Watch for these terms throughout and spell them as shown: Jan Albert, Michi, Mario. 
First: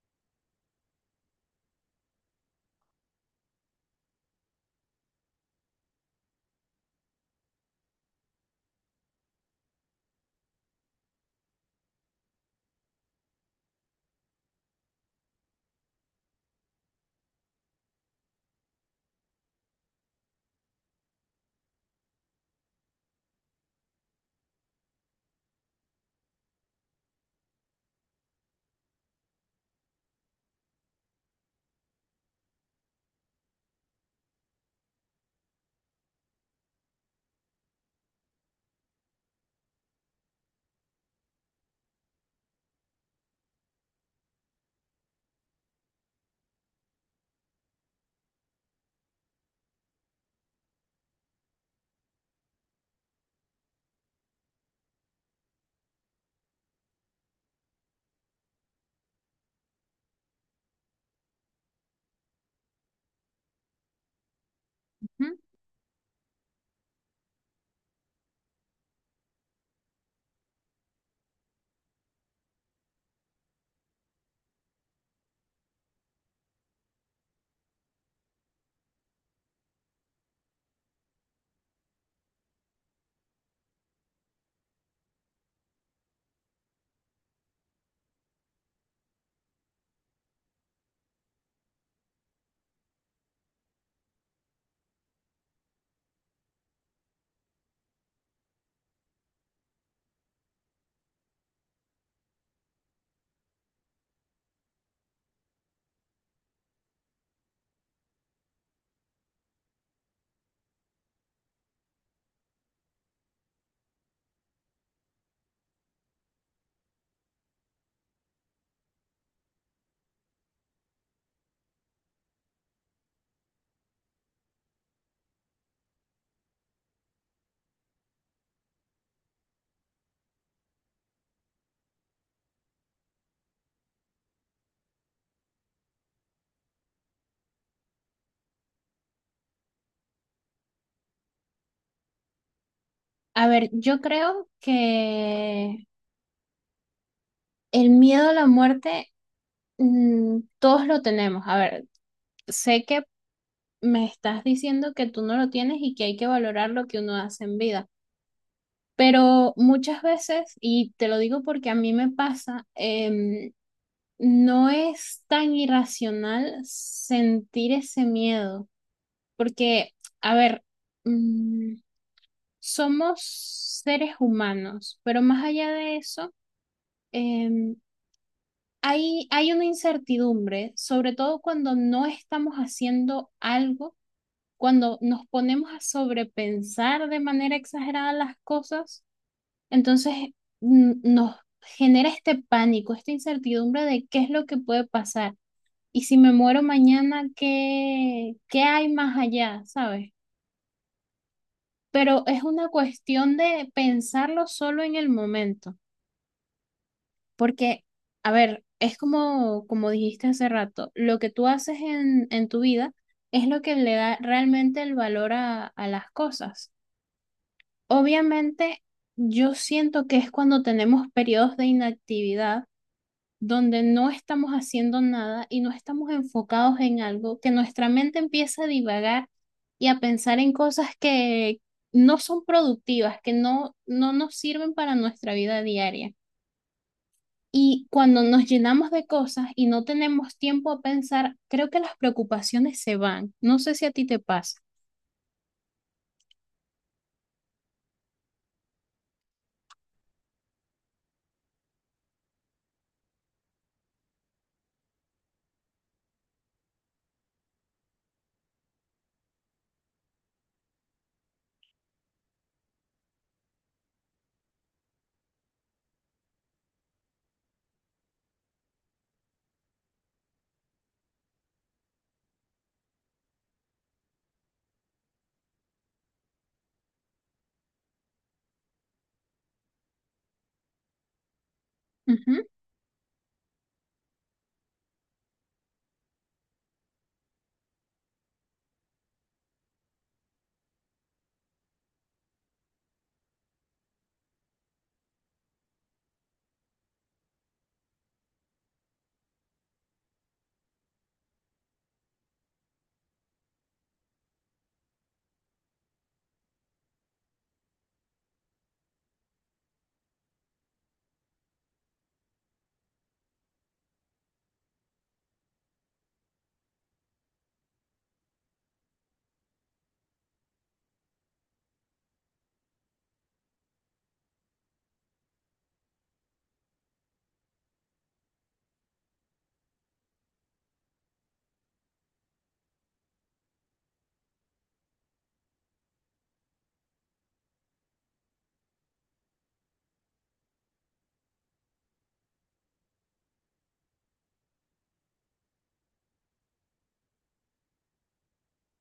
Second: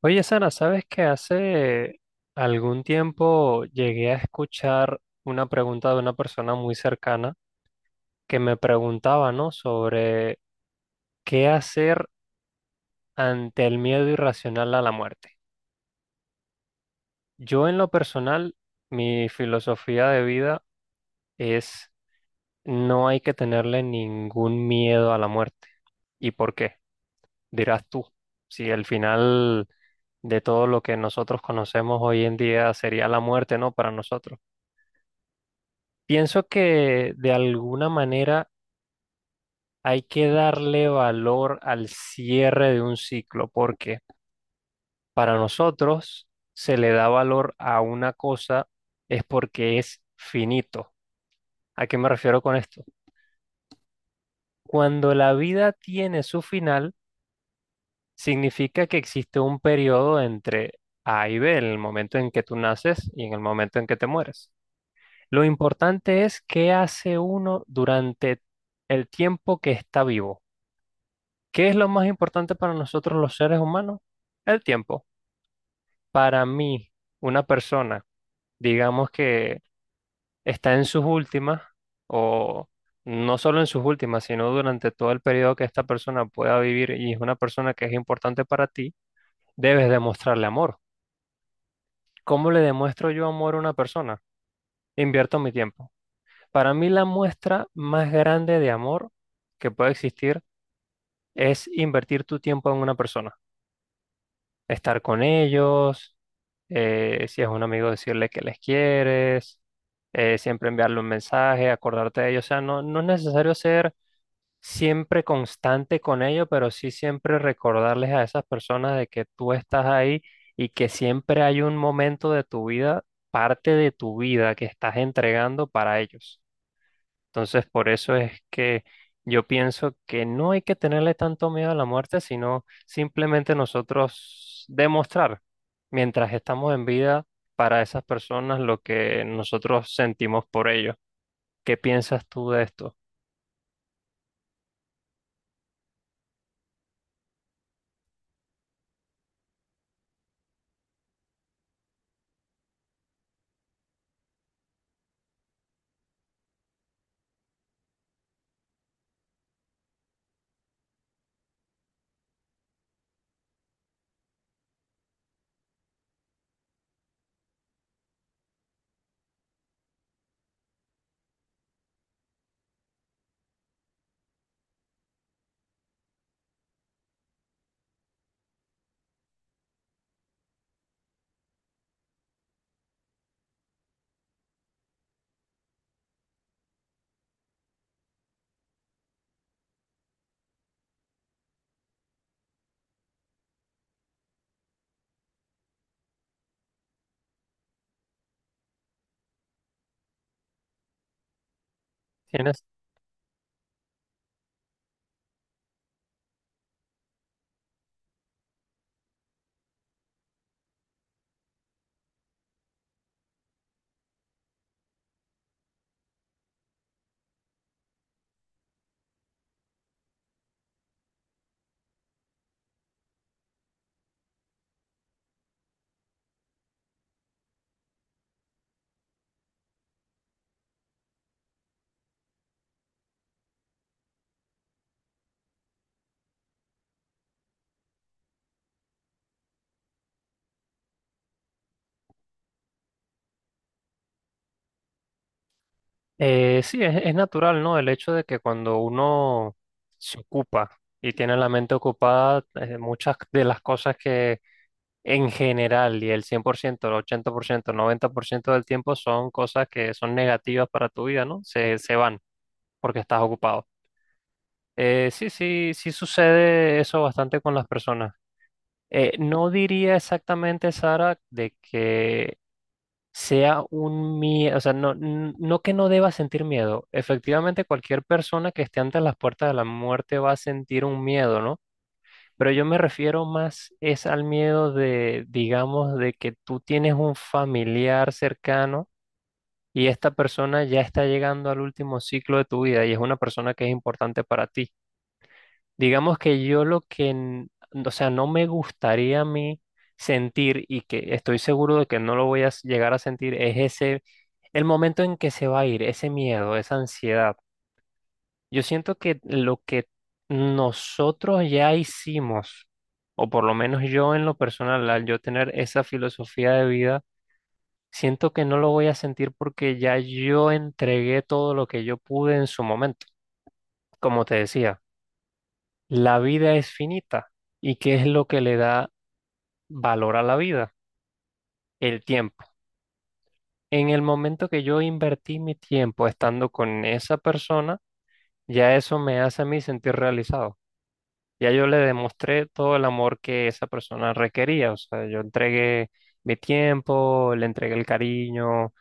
Oye, Sara, ¿sabes que hace algún tiempo llegué a escuchar una pregunta de una persona muy cercana que me preguntaba, ¿no?, sobre qué hacer ante el miedo irracional a la muerte? Yo, en lo personal, mi filosofía de vida es: no hay que tenerle ningún miedo a la muerte. ¿Y por qué, dirás tú? Si el final de todo lo que nosotros conocemos hoy en día sería la muerte, ¿no? Para nosotros. Pienso que de alguna manera hay que darle valor al cierre de un ciclo, porque para nosotros se le da valor a una cosa es porque es finito. ¿A qué me refiero con esto? Cuando la vida tiene su final, significa que existe un periodo entre A y B, en el momento en que tú naces y en el momento en que te mueres. Ujú. Lo importante es qué hace uno durante el tiempo que está vivo. ¿Qué es lo más importante para nosotros los seres humanos? El tiempo. Para mí, una persona, digamos que está en sus últimas, o no solo en sus últimas, sino durante todo el periodo que esta persona pueda vivir y es una persona que es importante para ti, debes demostrarle amor. ¿Cómo le demuestro yo amor a una persona? Invierto mi tiempo. Para mí, la muestra más grande de amor que puede existir es invertir tu tiempo en una persona. Estar con ellos, si es un amigo decirle que les quieres, siempre enviarle un mensaje, acordarte de ellos. O sea, no, no es necesario ser siempre constante con ellos, pero sí siempre recordarles a esas personas de que tú estás ahí y que siempre hay un momento de tu vida, parte de tu vida, que estás entregando para ellos. Entonces, por eso es que yo pienso que no hay que tenerle tanto miedo a la muerte, sino simplemente nosotros demostrar, mientras estamos en vida, para esas personas lo que nosotros sentimos por ellos. ¿Qué piensas tú de esto? A ver, yo creo que el miedo a la muerte, todos lo tenemos. A ver, sé que me estás diciendo que tú no lo tienes y que hay que valorar lo que uno hace en vida, pero muchas veces, y te lo digo porque a mí me pasa, no es tan irracional sentir ese miedo, porque, a ver, mm, somos seres humanos, pero más allá de eso, em, hay una incertidumbre, sobre todo cuando no estamos haciendo algo, cuando nos ponemos a sobrepensar de manera exagerada las cosas, entonces nos genera este pánico, esta incertidumbre de qué es lo que puede pasar y si me muero mañana, ¿qué hay más allá, sabes? Pero es ¿Tienes? una cuestión de pensarlo solo en el momento. Porque, a ver, es como, como dijiste hace rato, lo que tú haces en tu vida es lo que le da realmente el valor a las cosas. Obviamente, yo siento que es cuando tenemos periodos de inactividad donde no estamos haciendo nada y no estamos enfocados en algo, que nuestra mente empieza a divagar y a pensar en cosas que no son productivas, que no nos sirven para nuestra vida diaria. Y cuando nos llenamos de cosas y no tenemos tiempo a pensar, creo que las preocupaciones se van. No sé si a ti te pasa. Sí, es natural, ¿no?, el hecho de que cuando uno se ocupa y tiene la mente ocupada, muchas de las cosas que en general —y el 100%, el 80%, el 90% del tiempo son cosas que son negativas para tu vida, ¿no?— se van porque estás ocupado. Sí, sí, sí sucede eso bastante con las personas. No diría exactamente, Sara, de que sea un miedo. O sea, no, no que no deba sentir miedo. Efectivamente, cualquier persona que esté ante las puertas de la muerte va a sentir un miedo, ¿no? Ujú. Pero yo me refiero más es al miedo de, digamos, de que tú tienes un familiar cercano y esta persona ya está llegando al último ciclo de tu vida y es una persona que es importante para ti. Digamos que yo lo que, o sea, no me gustaría a mí sentir, y que estoy seguro de que no lo voy a llegar a sentir, es ese, el momento en que se va a ir, ese miedo, esa ansiedad. Yo siento que lo que nosotros ya hicimos, o por lo menos yo en lo personal, al yo tener esa filosofía de vida, siento que no lo voy a sentir porque ya yo entregué todo lo que yo pude en su momento. Como te decía, la vida es finita. ¿Y qué es lo que le da valor a la vida? El tiempo. En el momento que yo invertí mi tiempo estando con esa persona, ya eso me hace a mí sentir realizado. Ya yo le demostré todo el amor que esa persona requería. O sea, yo entregué mi tiempo, le entregué el cariño.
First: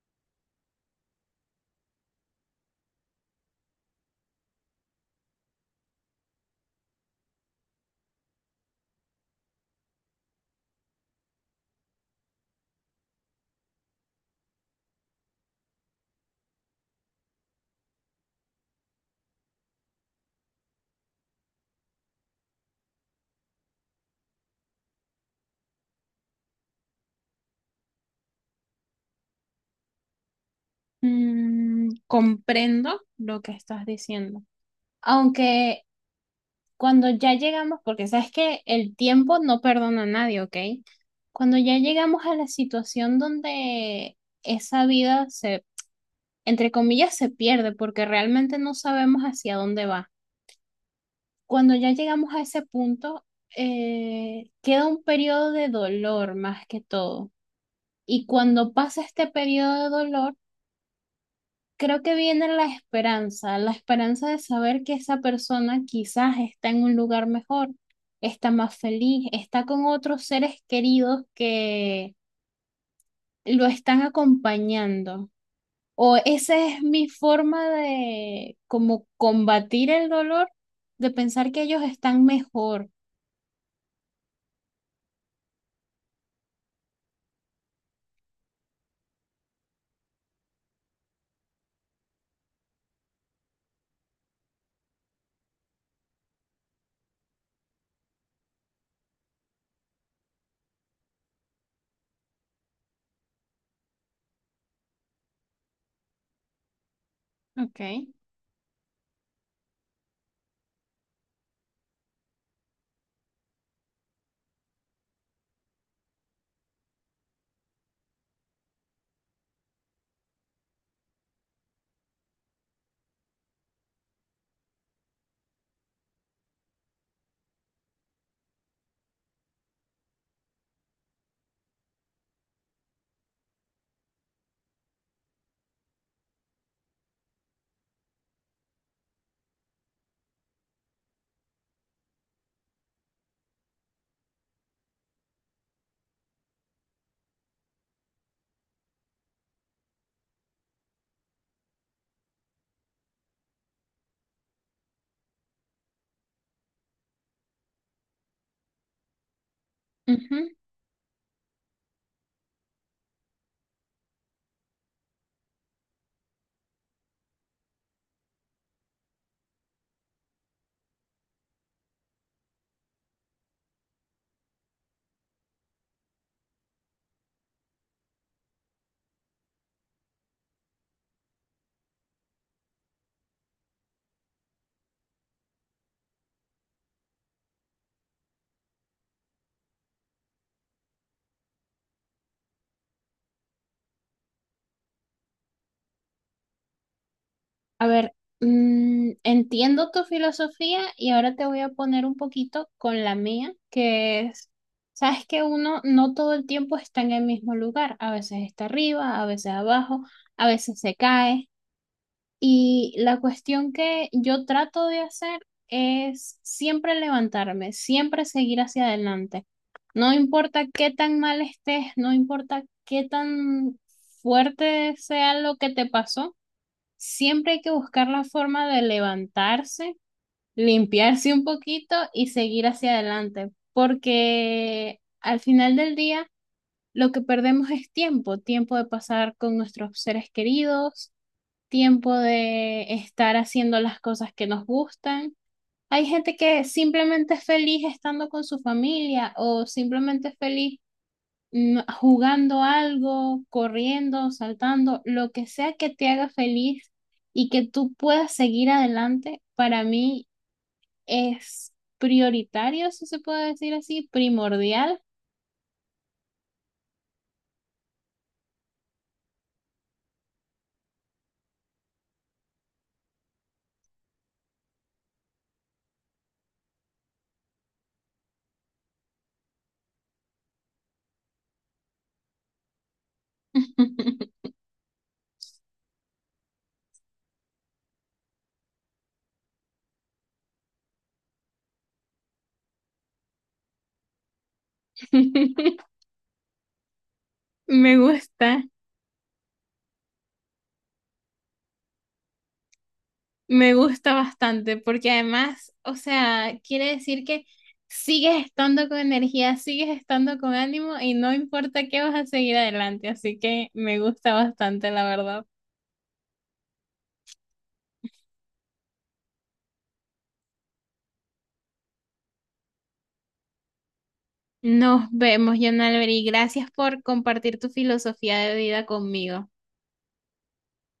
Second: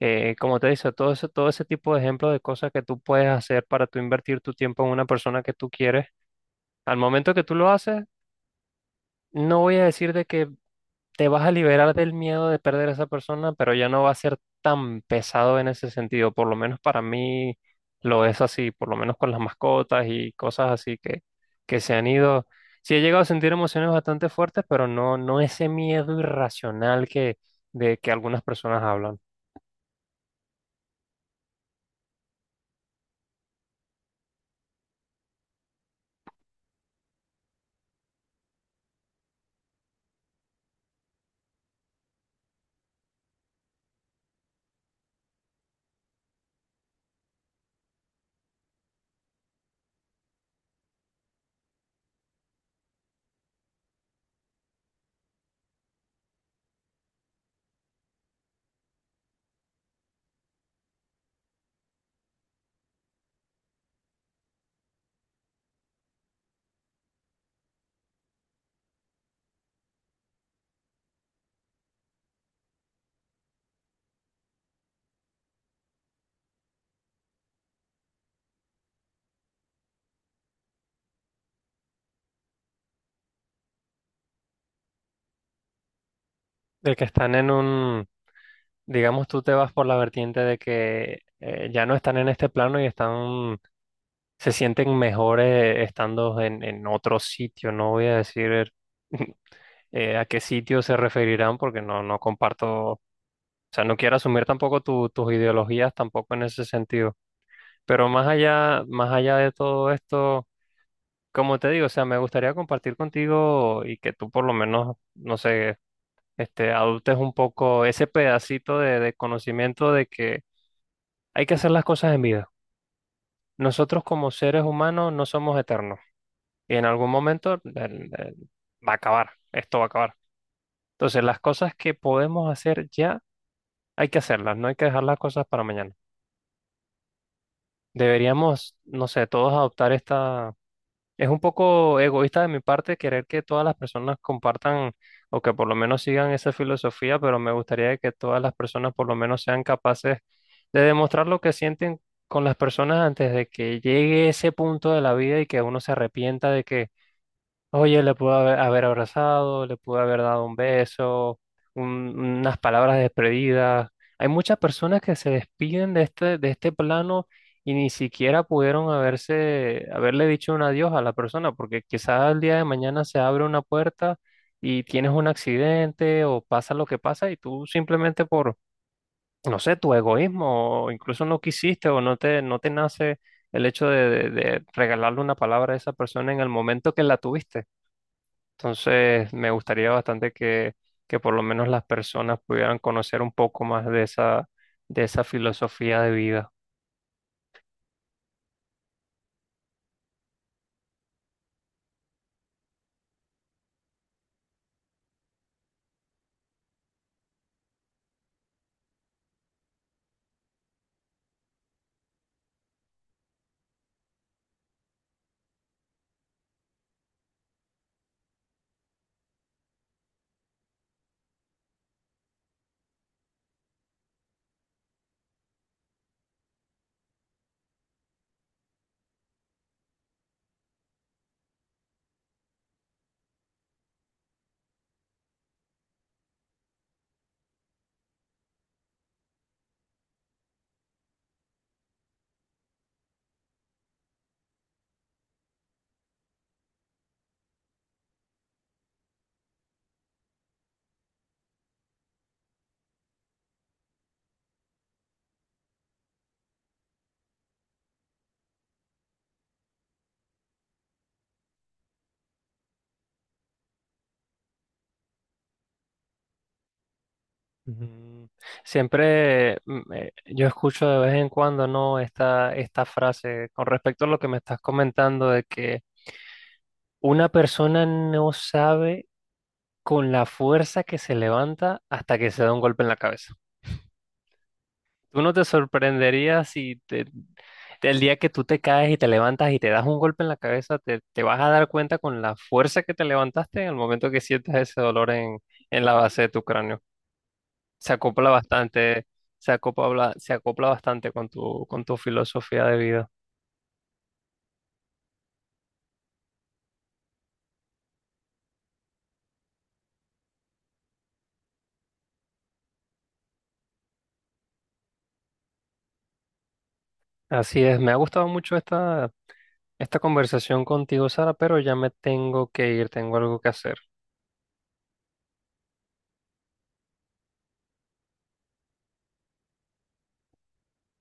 Como te dice, todo ese tipo de ejemplos de cosas que tú puedes hacer para tú invertir tu tiempo en una persona que tú quieres. Al momento que tú lo haces, no voy a decir de que te vas a liberar del miedo de perder a esa persona, pero ya no va a ser tan pesado en ese sentido. Por lo menos para mí lo es así, por lo menos con las mascotas y cosas así que se han ido. Sí he llegado a sentir emociones bastante fuertes, pero no, no ese miedo irracional que, de que algunas personas hablan. Comprendo lo que estás diciendo. Aunque cuando ya llegamos, porque sabes que el tiempo no perdona a nadie, ¿ok? Cuando ya llegamos a la situación donde esa vida se, entre comillas, se pierde porque realmente no sabemos hacia dónde va. Cuando ya llegamos a ese punto, queda un periodo de dolor más que todo. Y cuando pasa este periodo de dolor, creo que viene la esperanza de saber que esa persona quizás está en un lugar mejor, está más feliz, está con otros seres queridos que lo están acompañando. O esa es mi forma de como combatir el dolor, de pensar que ellos están mejor. De que están en un, digamos, tú te vas por la vertiente de que ya no están en este plano y están, se sienten mejores estando en otro sitio. No voy a decir a qué sitio se referirán, porque no, no comparto. O sea, no quiero asumir tampoco tus ideologías tampoco en ese sentido. Ok. Pero más allá de todo esto, como te digo, o sea, me gustaría compartir contigo y que tú, por lo menos, no sé, adoptes un poco ese pedacito de conocimiento de que hay que hacer las cosas en vida. Nosotros, como seres humanos, no somos eternos, y en algún momento eh, va a acabar, esto va a acabar. Entonces, las cosas que podemos hacer ya, hay que hacerlas, no hay que dejar las cosas para mañana. Deberíamos, no sé, todos adoptar esta... Es un poco egoísta de mi parte querer que todas las personas compartan o que por lo menos sigan esa filosofía, pero me gustaría que todas las personas por lo menos sean capaces de demostrar lo que sienten con las personas antes de que llegue ese punto de la vida y que uno se arrepienta de que: oye, le pudo haber abrazado, le pudo haber Ujú. dado un beso, unas palabras despedidas. Hay muchas personas que se despiden de este plano y ni siquiera pudieron haberse, haberle dicho un adiós a la persona, porque quizás el día de mañana se abre una puerta y tienes un accidente o pasa lo que pasa, y tú, simplemente por, no sé, tu egoísmo, o incluso no quisiste o no te nace el hecho de de regalarle una palabra a esa persona en el momento que la tuviste. Entonces, me gustaría bastante que por lo menos las personas pudieran conocer un poco más de esa filosofía de vida. A ver, entiendo tu filosofía y ahora te voy a poner un poquito con la mía, que es, sabes que uno no todo el tiempo está en el mismo lugar, a veces está arriba, a veces abajo, a veces se cae. Y la cuestión que yo trato de hacer es siempre levantarme, siempre seguir hacia adelante. No importa qué tan mal estés, no importa qué tan fuerte sea lo que te pasó. Siempre hay que buscar la forma de levantarse, limpiarse un poquito y seguir hacia adelante, porque al final del día lo que perdemos es tiempo, tiempo de pasar con nuestros seres queridos, tiempo de estar haciendo las cosas que nos gustan. Hay gente que simplemente es feliz estando con su familia o simplemente es feliz jugando algo, corriendo, saltando, lo que sea que te haga feliz y que tú puedas seguir adelante, para mí es prioritario, si se puede decir así, primordial. Ujú. Siempre yo escucho de vez en cuando, ¿no?, esta frase, con respecto a lo que me estás comentando, de que una persona no sabe con la fuerza que se levanta hasta que se da un golpe en la cabeza. Tú no te sorprenderías si el día que tú te caes y te levantas y te das un golpe en la cabeza, te vas a dar cuenta con la fuerza que te levantaste en el momento que sientas ese dolor en la base de tu cráneo. Se Me acopla gusta, bastante, se acopla bastante con tu filosofía de vida. me gusta bastante, porque además, o sea, quiere decir que sigues estando con energía, sigues estando con ánimo y no importa qué vas a seguir adelante, así que me gusta bastante, la verdad. Así es, me ha gustado mucho esta, esta conversación contigo, Sara, pero ya me tengo que ir, tengo algo que hacer. Nos vemos, Jan Albert, gracias por compartir tu filosofía de vida conmigo.